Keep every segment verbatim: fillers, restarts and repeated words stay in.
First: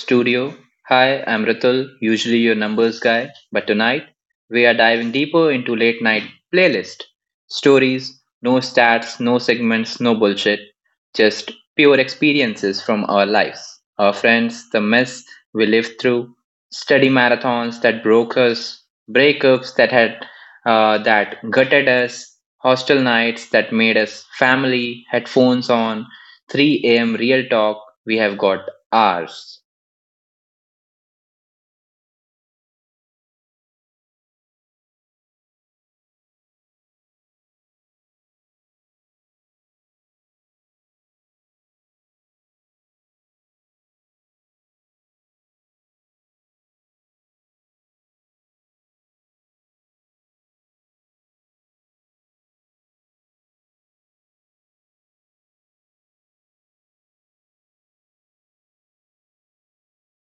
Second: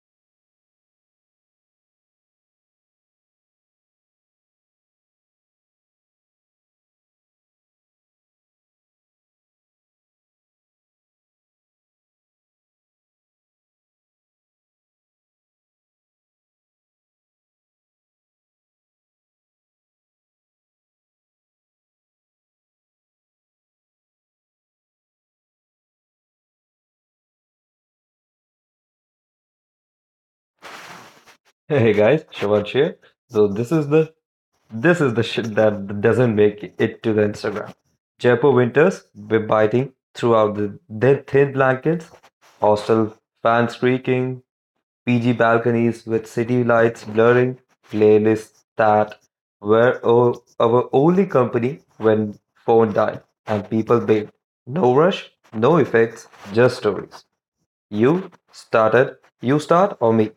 studio. Hi, I'm Ritul, usually your numbers guy, but tonight we are diving deeper into late night playlist. Stories, no stats, no segments, no bullshit, just pure experiences from our lives, our friends, the mess we lived through, study marathons that broke us, breakups that had uh, that gutted us, hostel nights that made us family, headphones on, three a m real talk we have got ours. Hey guys, Shivansh here. So this is the this is the shit that doesn't make it to the Instagram. Jaipur winters, we're biting throughout the their thin blankets, hostel fans creaking, P G balconies with city lights blurring, playlists that were o- our only company when phone died and people bailed. No rush, no effects, just stories. You started, you start or me?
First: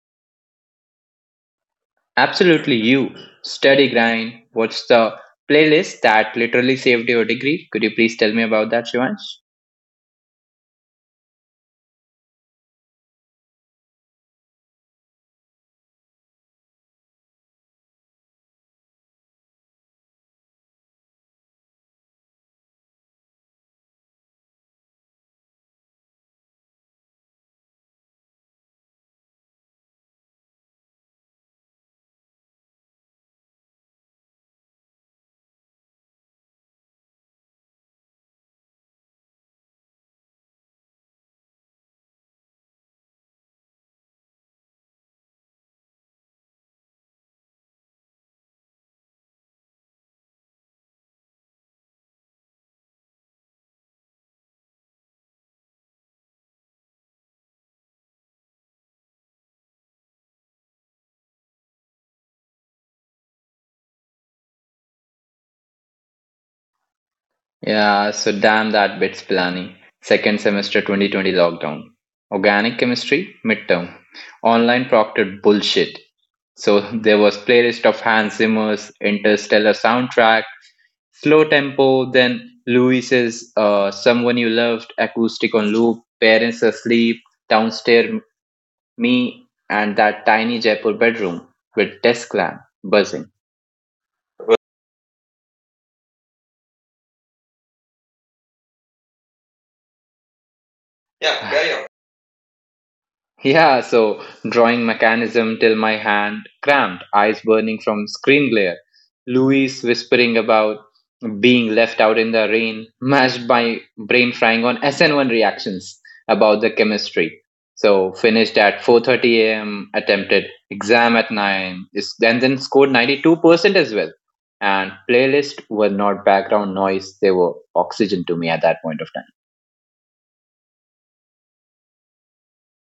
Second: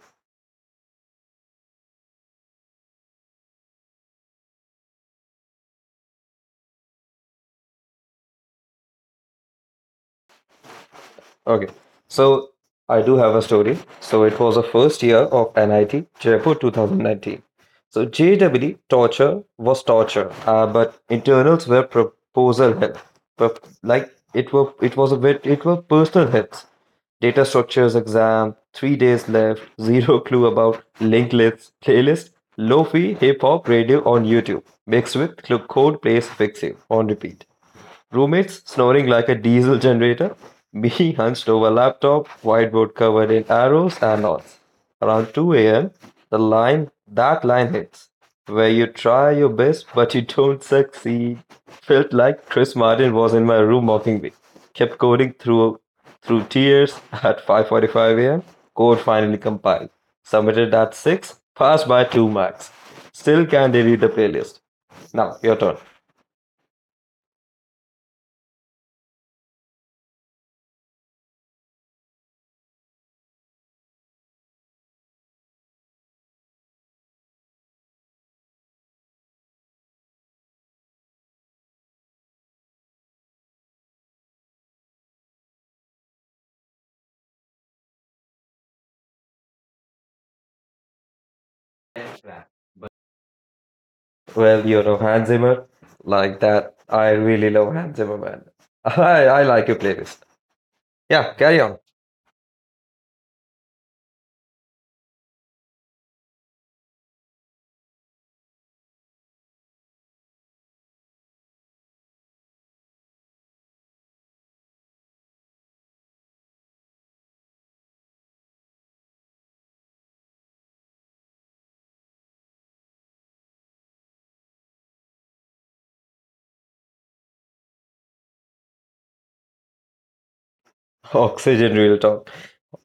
Absolutely you. Study grind. What's the playlist that literally saved your degree? Could you please tell me about that, Shivansh? Okay, so I do have a story. So it was the first year of N I T, Jaipur twenty nineteen. So J E E torture was torture, uh, but internals were proposal help. Pro- like it were, it was a bit, it were personal helps. Data structures exam, three days left, zero clue about linked lists, playlist, lofi, hip hop, radio on YouTube, mixed with club code plays fix you on repeat. Roommates snoring like a diesel generator, me hunched over laptop, whiteboard covered in arrows and knots. Around two a m, the line that line hits, where you try your best but you don't succeed. Felt like Chris Martin was in my room mocking me. Kept coding through through tears at five forty-five a m. Code finally compiled. Submitted at six, passed by two marks. Still can't delete the playlist. Now your turn. Yeah, so damn that bits Pilani. Second semester twenty twenty lockdown. Organic chemistry, midterm. Online proctored bullshit. So there was playlist of Hans Zimmer's Interstellar soundtrack, slow tempo, then Louis's uh, Someone You Loved acoustic on loop, parents asleep, downstairs, me and that tiny Jaipur bedroom with desk lamp buzzing. Well, you know, Hans Zimmer, like that. I really love Hans Zimmer, man. I, I like your playlist. Yeah, Yeah, carry carry on. on. Yeah, so drawing mechanism till my hand cramped, eyes burning from screen glare. Louise whispering about being left out in the rain, mashed by brain frying on S N one reactions about the chemistry. So finished at four thirty a m, attempted exam at nine is and then scored ninety-two percent as well. And playlists were not background noise; they were oxygen to me at that point of time. Oxygen Real Talk.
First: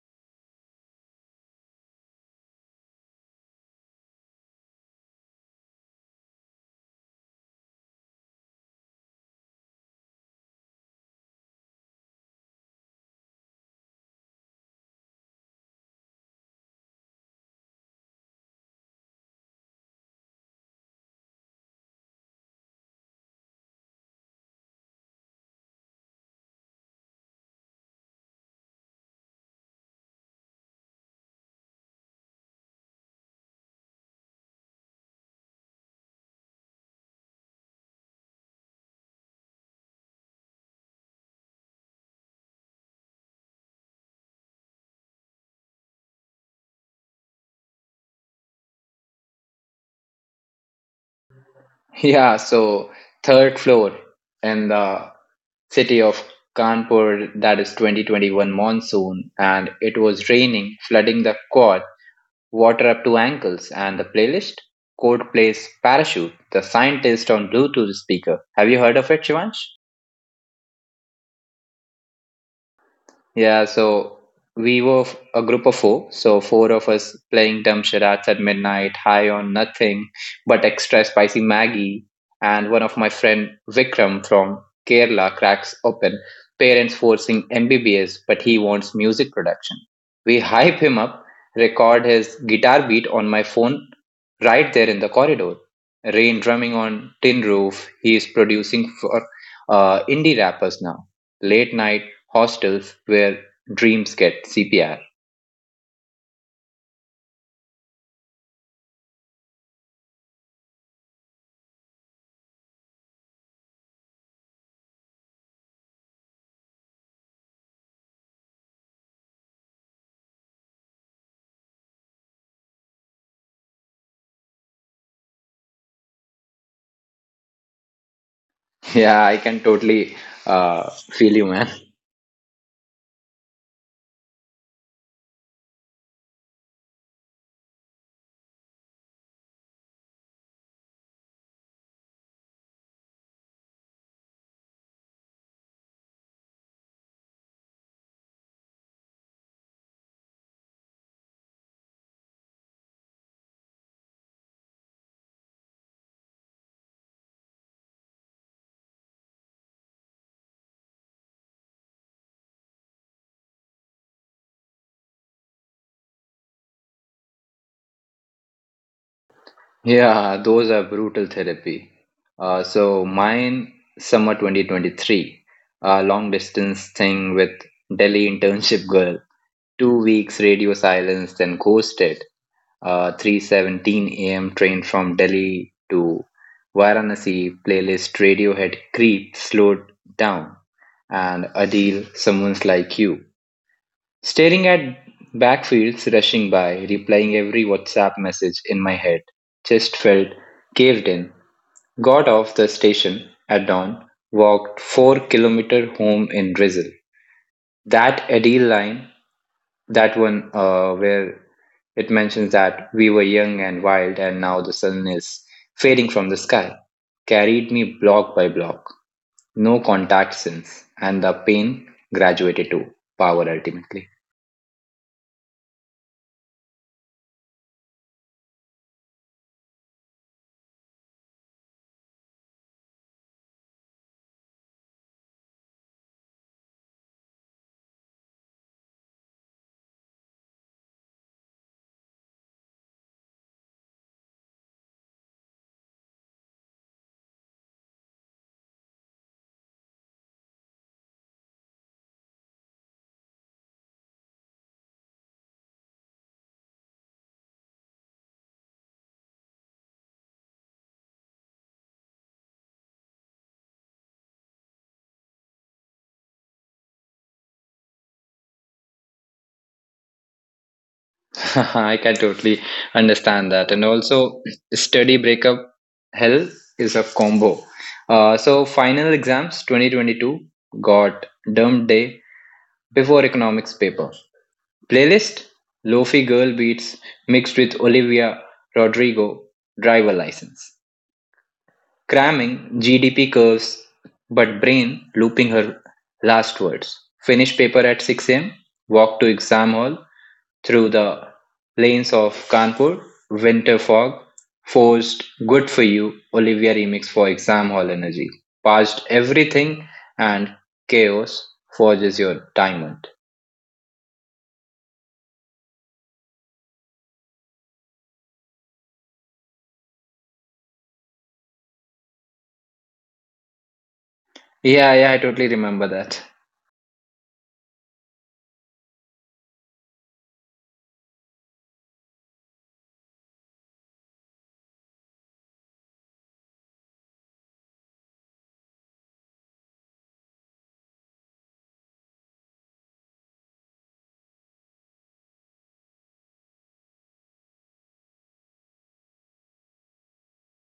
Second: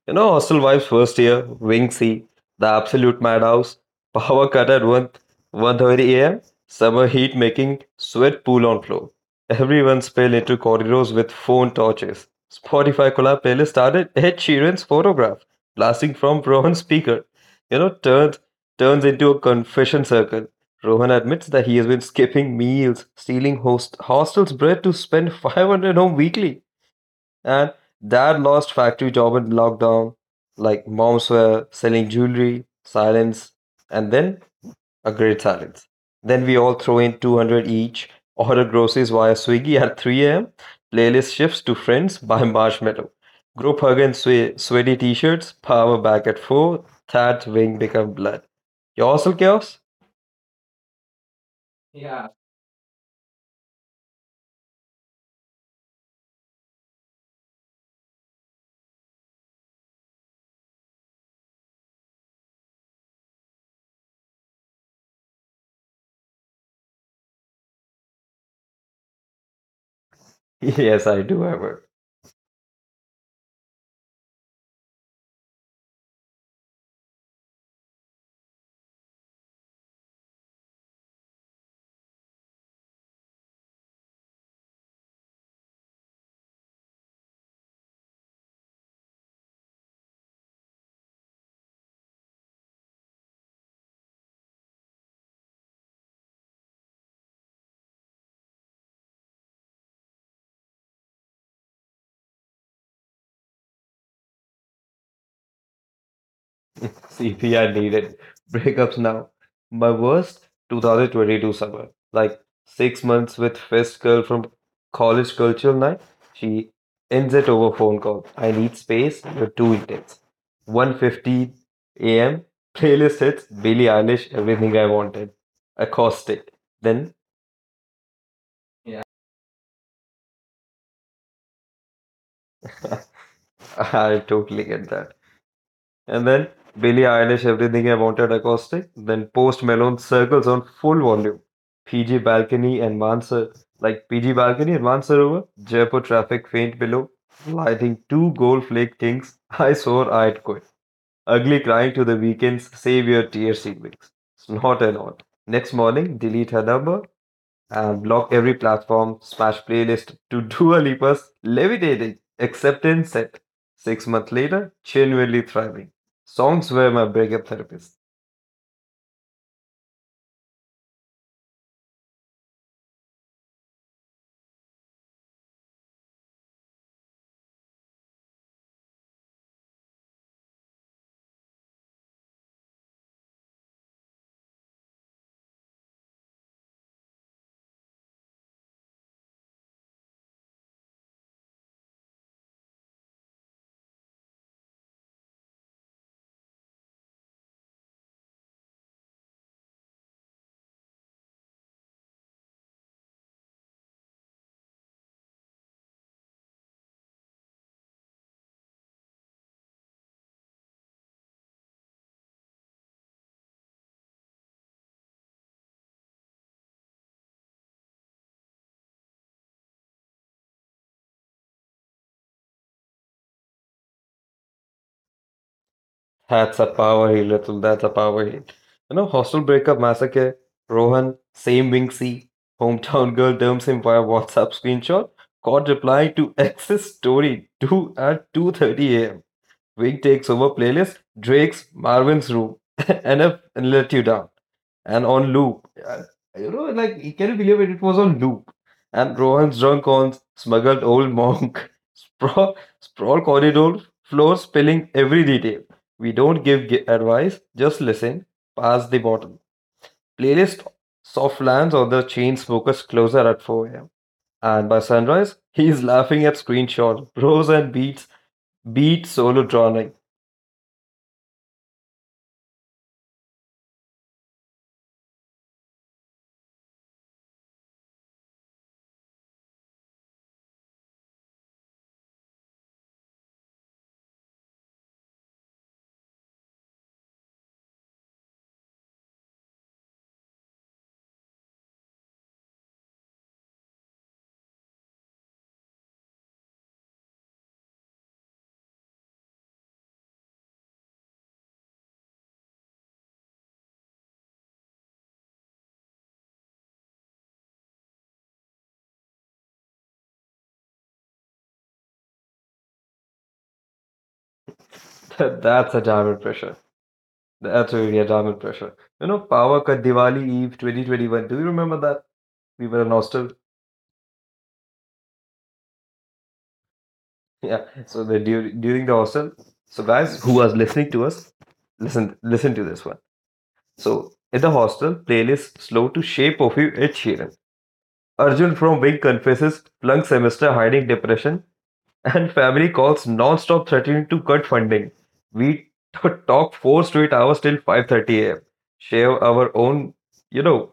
You know, Hostel Vibes first year, Wing C, the absolute madhouse, power cut at one, one thirty am, summer heat making sweat pool on floor. Everyone spill into corridors with phone torches. Spotify collab playlist started Ed Sheeran's photograph, blasting from Rohan's speaker. You know, turns turns into a confession circle. Rohan admits that he has been skipping meals, stealing host hostel's bread to spend five hundred home weekly. And dad lost factory job in lockdown. Like moms were selling jewelry, silence, and then a great silence. Then we all throw in two hundred each, order groceries via Swiggy at three a m, playlist shifts to friends by marshmallow. Group hug and swe- sweaty t-shirts, power back at four, that wing become blood. You also chaos? Yeah, so third floor in the city of Kanpur, that is twenty twenty-one monsoon, and it was raining, flooding the quad, water up to ankles, and the playlist? Code plays Parachute, the scientist on Bluetooth speaker. Have you heard of it, Shivansh? Yes, I do, ever. Yeah, so we were f- a group of four. So four of us playing dumb charades at midnight, high on nothing but extra spicy Maggie. And one of my friend Vikram from Kerala cracks open. Parents forcing M B B S, but he wants music production. We hype him up, record his guitar beat on my phone right there in the corridor. Rain drumming on tin roof. He is producing for uh, indie rappers now, late night hostels where dreams get C P R. C P R needed. Breakups now. My worst two thousand twenty-two summer. Like six months with first girl from college cultural night. She ends it over phone call. I need space. You're too intense. One fifty a m. Playlist hits. Billie Eilish. Everything I wanted. Acoustic. Then Yeah, I can totally uh, feel you, man. I totally get that. And then Billie Eilish, Everything I Wanted acoustic. Then Post Malone circles on full volume. P G Balcony and Mansar, like P G Balcony and Mansarovar, Jaipur traffic faint below, lighting two gold flake kings. I swore I'd quit. Ugly crying to the weekend's save your tears, Weeks. Snort and all. Next morning, delete her number and block every platform smash playlist to Dua Lipa's levitating acceptance set. Six months later, genuinely thriving. Songs were my breakup therapist. Yeah, those are brutal therapy. Uh, so mine, summer twenty twenty-three, a long distance thing with Delhi internship girl. Two weeks radio silence, then ghosted. Uh, three seventeen a m train from Delhi to Varanasi. Playlist Radiohead Creep slowed down, and Adil, someone's like you. Staring at backfields rushing by, replying every WhatsApp message in my head, just felt caved in. Got off the station at dawn, walked four kilometer home in drizzle. That ideal line, that one uh, where it mentions that we were young and wild and now the sun is fading from the sky, carried me block by block. No contact since, and the pain graduated to power ultimately. That's a power hit, Atul. That's a power hit. You know, Hostel Breakup Massacre, Rohan, Same Winksy, Hometown Girl dumps him via WhatsApp screenshot. Caught reply to ex's story two at two thirty a m. Wink takes over playlist, Drake's Marvin's room, and I've let you down. And on loop. Uh, You know, like, can you believe it? It was on loop. And Rohan's drunk on smuggled old monk, sprawl, sprawl corridor floor spilling every detail. We don't give gi- advice, just listen. Pass the bottle. Playlist soft lands on the chain smokers closer at four a m. And by sunrise, he's laughing at screenshot, bros and beats, beat solo drowning. I can totally understand that. And also, study breakup hell is a combo. Uh, so, final exams twenty twenty-two, got dump day before economics paper. Playlist Lofi Girl Beats mixed with Olivia Rodrigo driver license. Cramming G D P curves, but brain looping her last words. Finish paper at six a m, walk to exam hall, through the lanes of Kanpur, winter fog, forced Good For You, Olivia remix for exam hall energy, past everything, and chaos forges your diamond. That's a diamond pressure. Absolutely, yeah, Retirement pressure. You know, Power cut Diwali Eve twenty twenty-one. Do you remember that? We were in hostel. Yeah, yeah, I totally remember that. Yeah. So the during during the hostel. So guys who was listening to us, listen listen to this one. So in the hostel, playlist slow to shape of you Ed Sheeran. Arjun from Wing confesses plunk semester hiding depression and family calls non-stop threatening to cut funding. We t- talk four straight hours till five thirty a m. Share our own, you know,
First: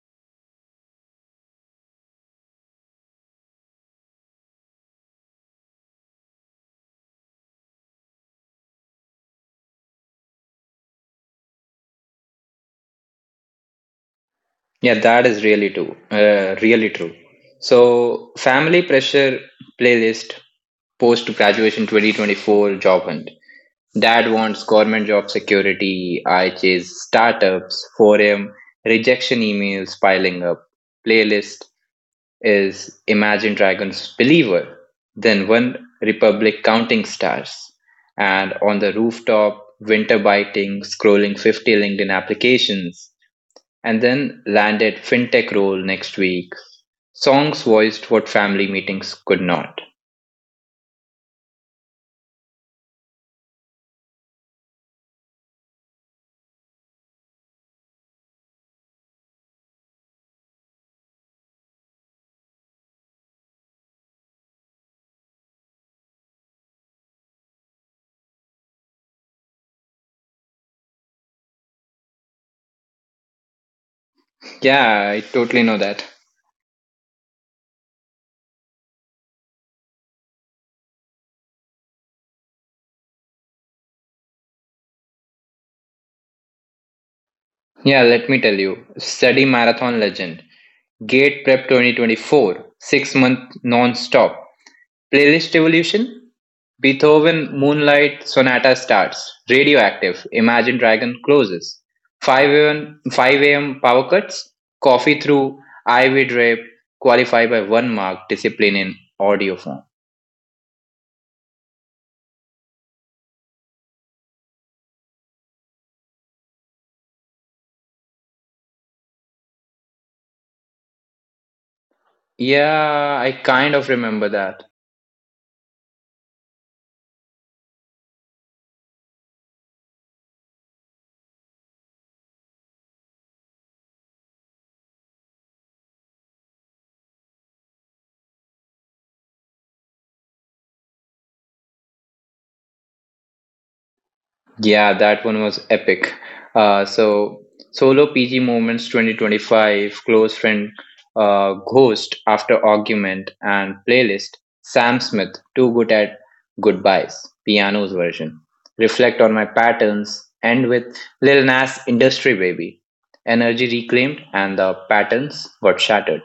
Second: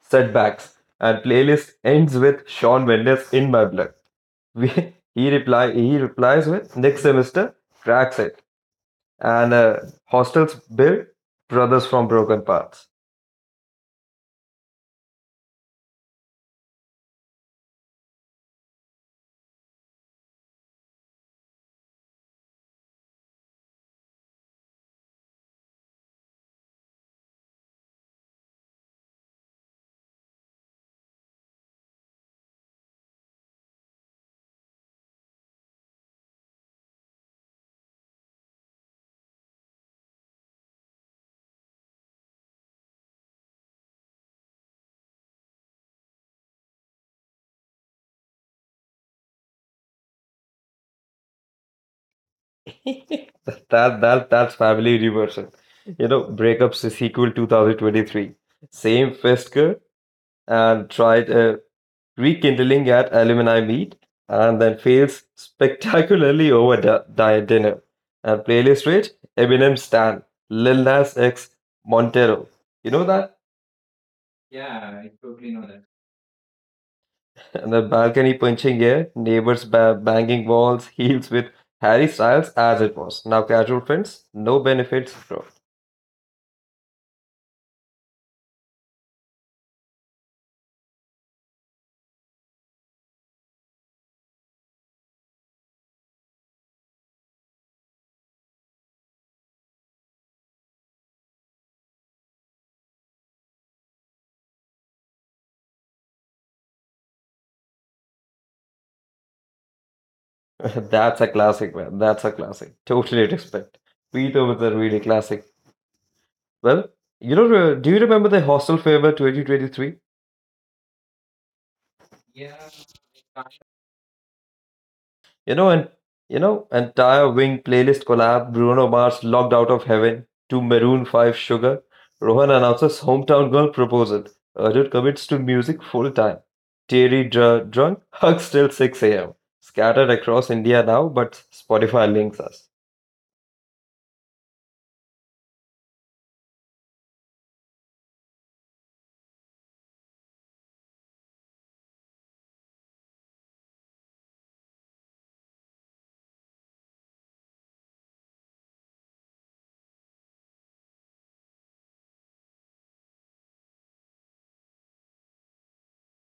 setbacks, and playlist ends with Sean Mendes in my blood. We, he reply he replies with next semester cracks it and uh, hostels build brothers from broken parts. Yeah, that is really true. Uh, really true. So, family pressure playlist post graduation twenty twenty-four job hunt. Dad wants government job security. I chase startups, four M, rejection emails piling up. Playlist is Imagine Dragons Believer, then One Republic Counting Stars. And on the rooftop, winter biting, scrolling fifty LinkedIn applications and then landed fintech role next week. Songs voiced what family meetings could not. That that that's family reversal. You know, breakups sequel twenty twenty-three. Same fist girl and tried uh, rekindling at alumni meet, and then fails spectacularly over di- di- dinner. And playlist rate Eminem Stan, Lil Nas X, Montero. You know that? Yeah, I totally know that. And the balcony punching air, neighbors ba- banging walls, heels with Harry Styles as it was. Now, casual friends, no benefits, bro. Yeah, let me tell you. Study marathon legend. Gate Prep twenty twenty-four, six month non stop. Playlist evolution. Beethoven Moonlight Sonata starts. Radioactive. Imagine Dragon closes. five a m five a m power cuts. Coffee through. Ivy drape. Qualify by one mark. Discipline in audio form. That's a classic, man. That's a classic. Totally respect. Beat over the really classic. Well, you know, uh, do you remember the Hostel Fever twenty twenty-three? Yeah, I kind of remember that. You know, and you know, entire Wing playlist collab, Bruno Mars locked out of heaven to Maroon five Sugar. Rohan announces hometown girl proposal. Arjun commits to music full time. Terry dr- drunk, hugs till six a m. Scattered across India now, but Spotify links us. Yeah, that one was epic. Uh, so solo P G moments twenty twenty-five, close friend, uh, ghost after argument, and playlist. Sam Smith, too good at goodbyes, piano's version. Reflect on my patterns. End with Lil Nas Industry Baby. Energy reclaimed and the patterns got shattered.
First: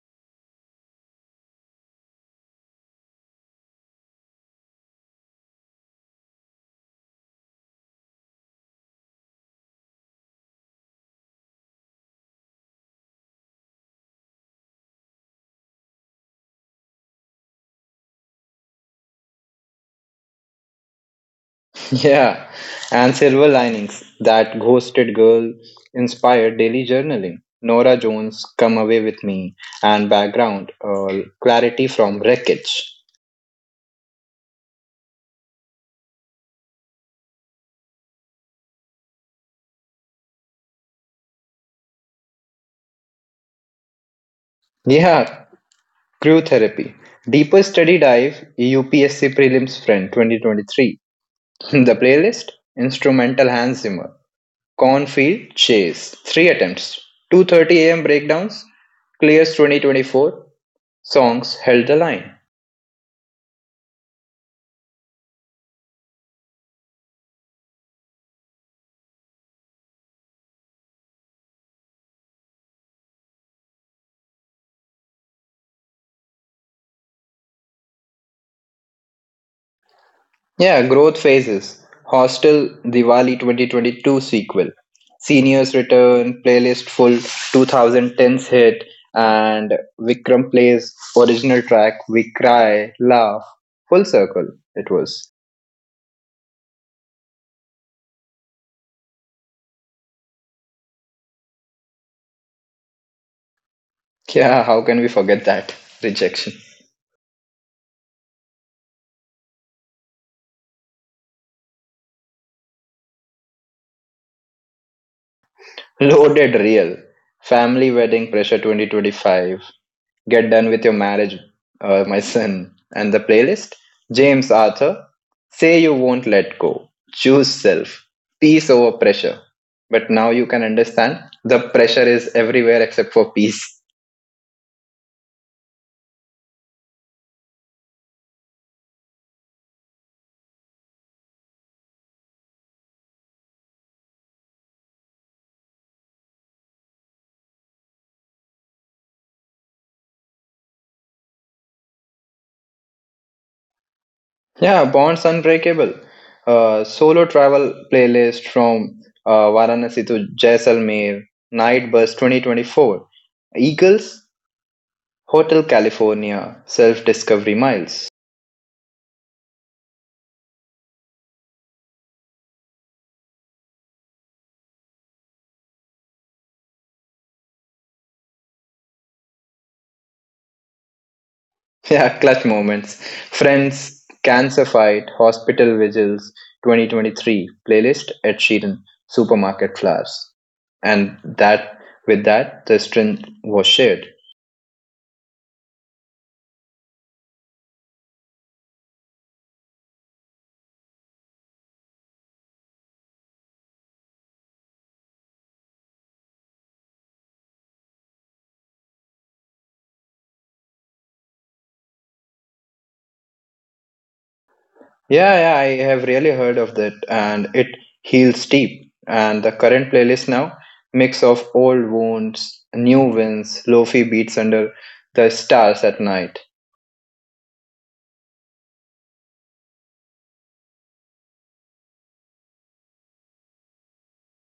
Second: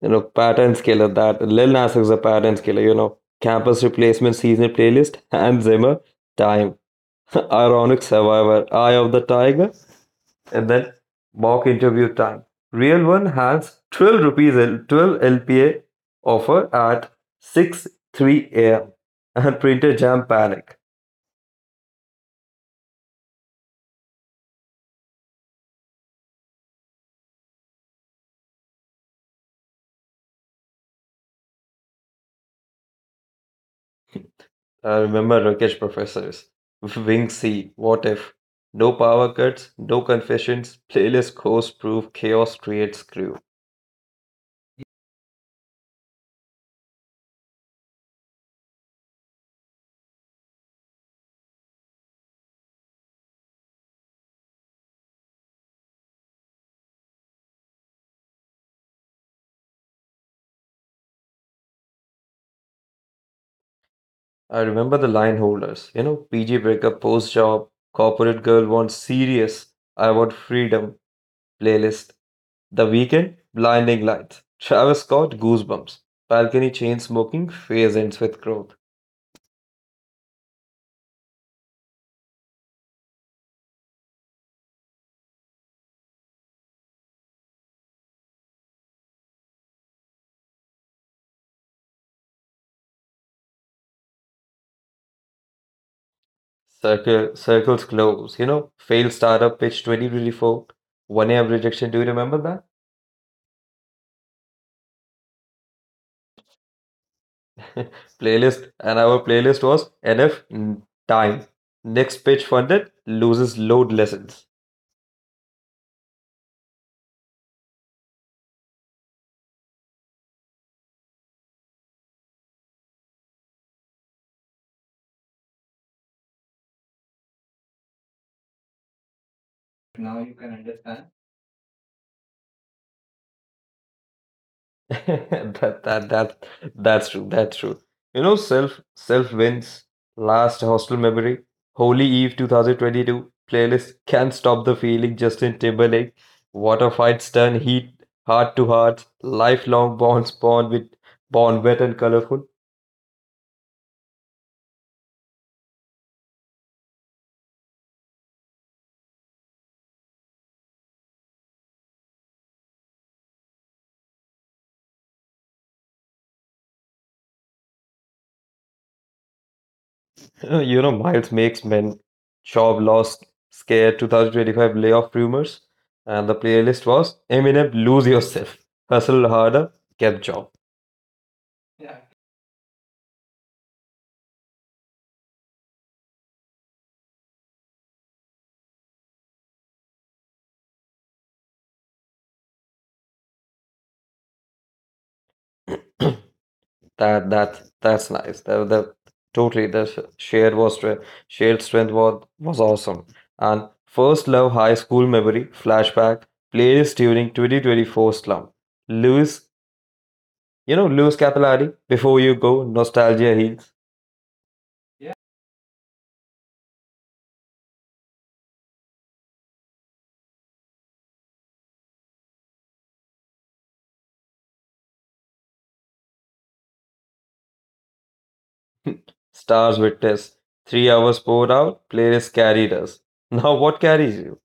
You know, pattern killer that Lil Nas X is a pattern killer, you know. Campus replacement season playlist, and Zimmer, time. Ironic survivor, eye of the tiger, and then mock interview time. Real one has twelve rupees, L- twelve L P A offer at six three a m and printer jam panic. Yeah, and silver linings, that ghosted girl, inspired daily journaling. Nora Jones, Come Away With Me, and background, uh, clarity from wreckage. I remember Rakesh professors. Wing C, what if? No power cuts, no confessions, playlist course proof, chaos creates crew. Yeah, crew therapy, deeper study dive, U P S C Prelims Friend twenty twenty-three. The playlist, instrumental Hans Zimmer, Cornfield Chase, three attempts, two thirty am breakdowns, clears twenty twenty-four, songs held the line. I remember the line holders. You know, P G breakup, post job, corporate girl wants serious. I want freedom. Playlist The Weekend, Blinding Lights. Travis Scott, Goosebumps. Balcony chain smoking, phase ends with growth. Yeah, growth phases. Hostel Diwali twenty twenty-two sequel. Seniors return, playlist full twenty tens hit, and Vikram plays original track We Cry, Laugh. Full circle, it was. Circle, circles close. You know, failed startup pitch twenty twenty-four. one a m rejection. Do you remember that? Yeah, how can we forget that? Rejection. Playlist. And our playlist was N F time. Next pitch funded, loses load lessons. Loaded real. Family wedding pressure twenty twenty-five. Get done with your marriage, uh, my son, and the playlist James Arthur, Say You Won't Let Go, choose self, peace over pressure. But now you can understand the pressure is everywhere except for peace. that, that that that's true. That's true. You know, self self wins. Last hostel memory, Holy Eve two thousand twenty-two playlist. Can't stop the feeling. Justin Timberlake, water fights turn heat, heart to heart, lifelong bonds born with born wet and colorful. Yeah, bonds unbreakable, uh, solo travel playlist from uh, Varanasi to Jaisalmer, night bus twenty twenty-four, Eagles, Hotel California, self discovery miles. You know, you know, Miles makes men. Job lost, scare two thousand twenty-five layoff rumors, and the playlist was Eminem lose yourself, hustle harder, get job. Yeah, clutch moments. Friends, cancer fight, hospital vigils, twenty twenty-three playlist at Sheeran, supermarket flowers, and that with that the strength was shared. That that that's nice. The the totally the sh- shared was stre- shared strength was was awesome. And first love high school memory flashback playlist during twenty twenty-four slump. Lewis, you know Lewis Capilari. Before you go, nostalgia heals. Yeah, yeah, I have really heard of that, and it heals deep. And the current playlist now mix of old wounds, new wins, lofi beats under the stars at night. Stars witness. Three hours poured out. Playlist carried us. Now what carries you?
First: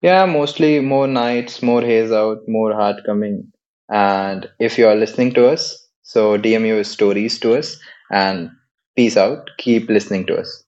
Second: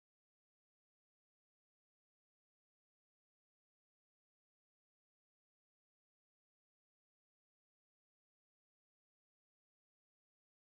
Yeah, mostly more nights, more haze out, more hard coming. And if you are listening to us, so D M your stories to us and peace out. Keep listening to us.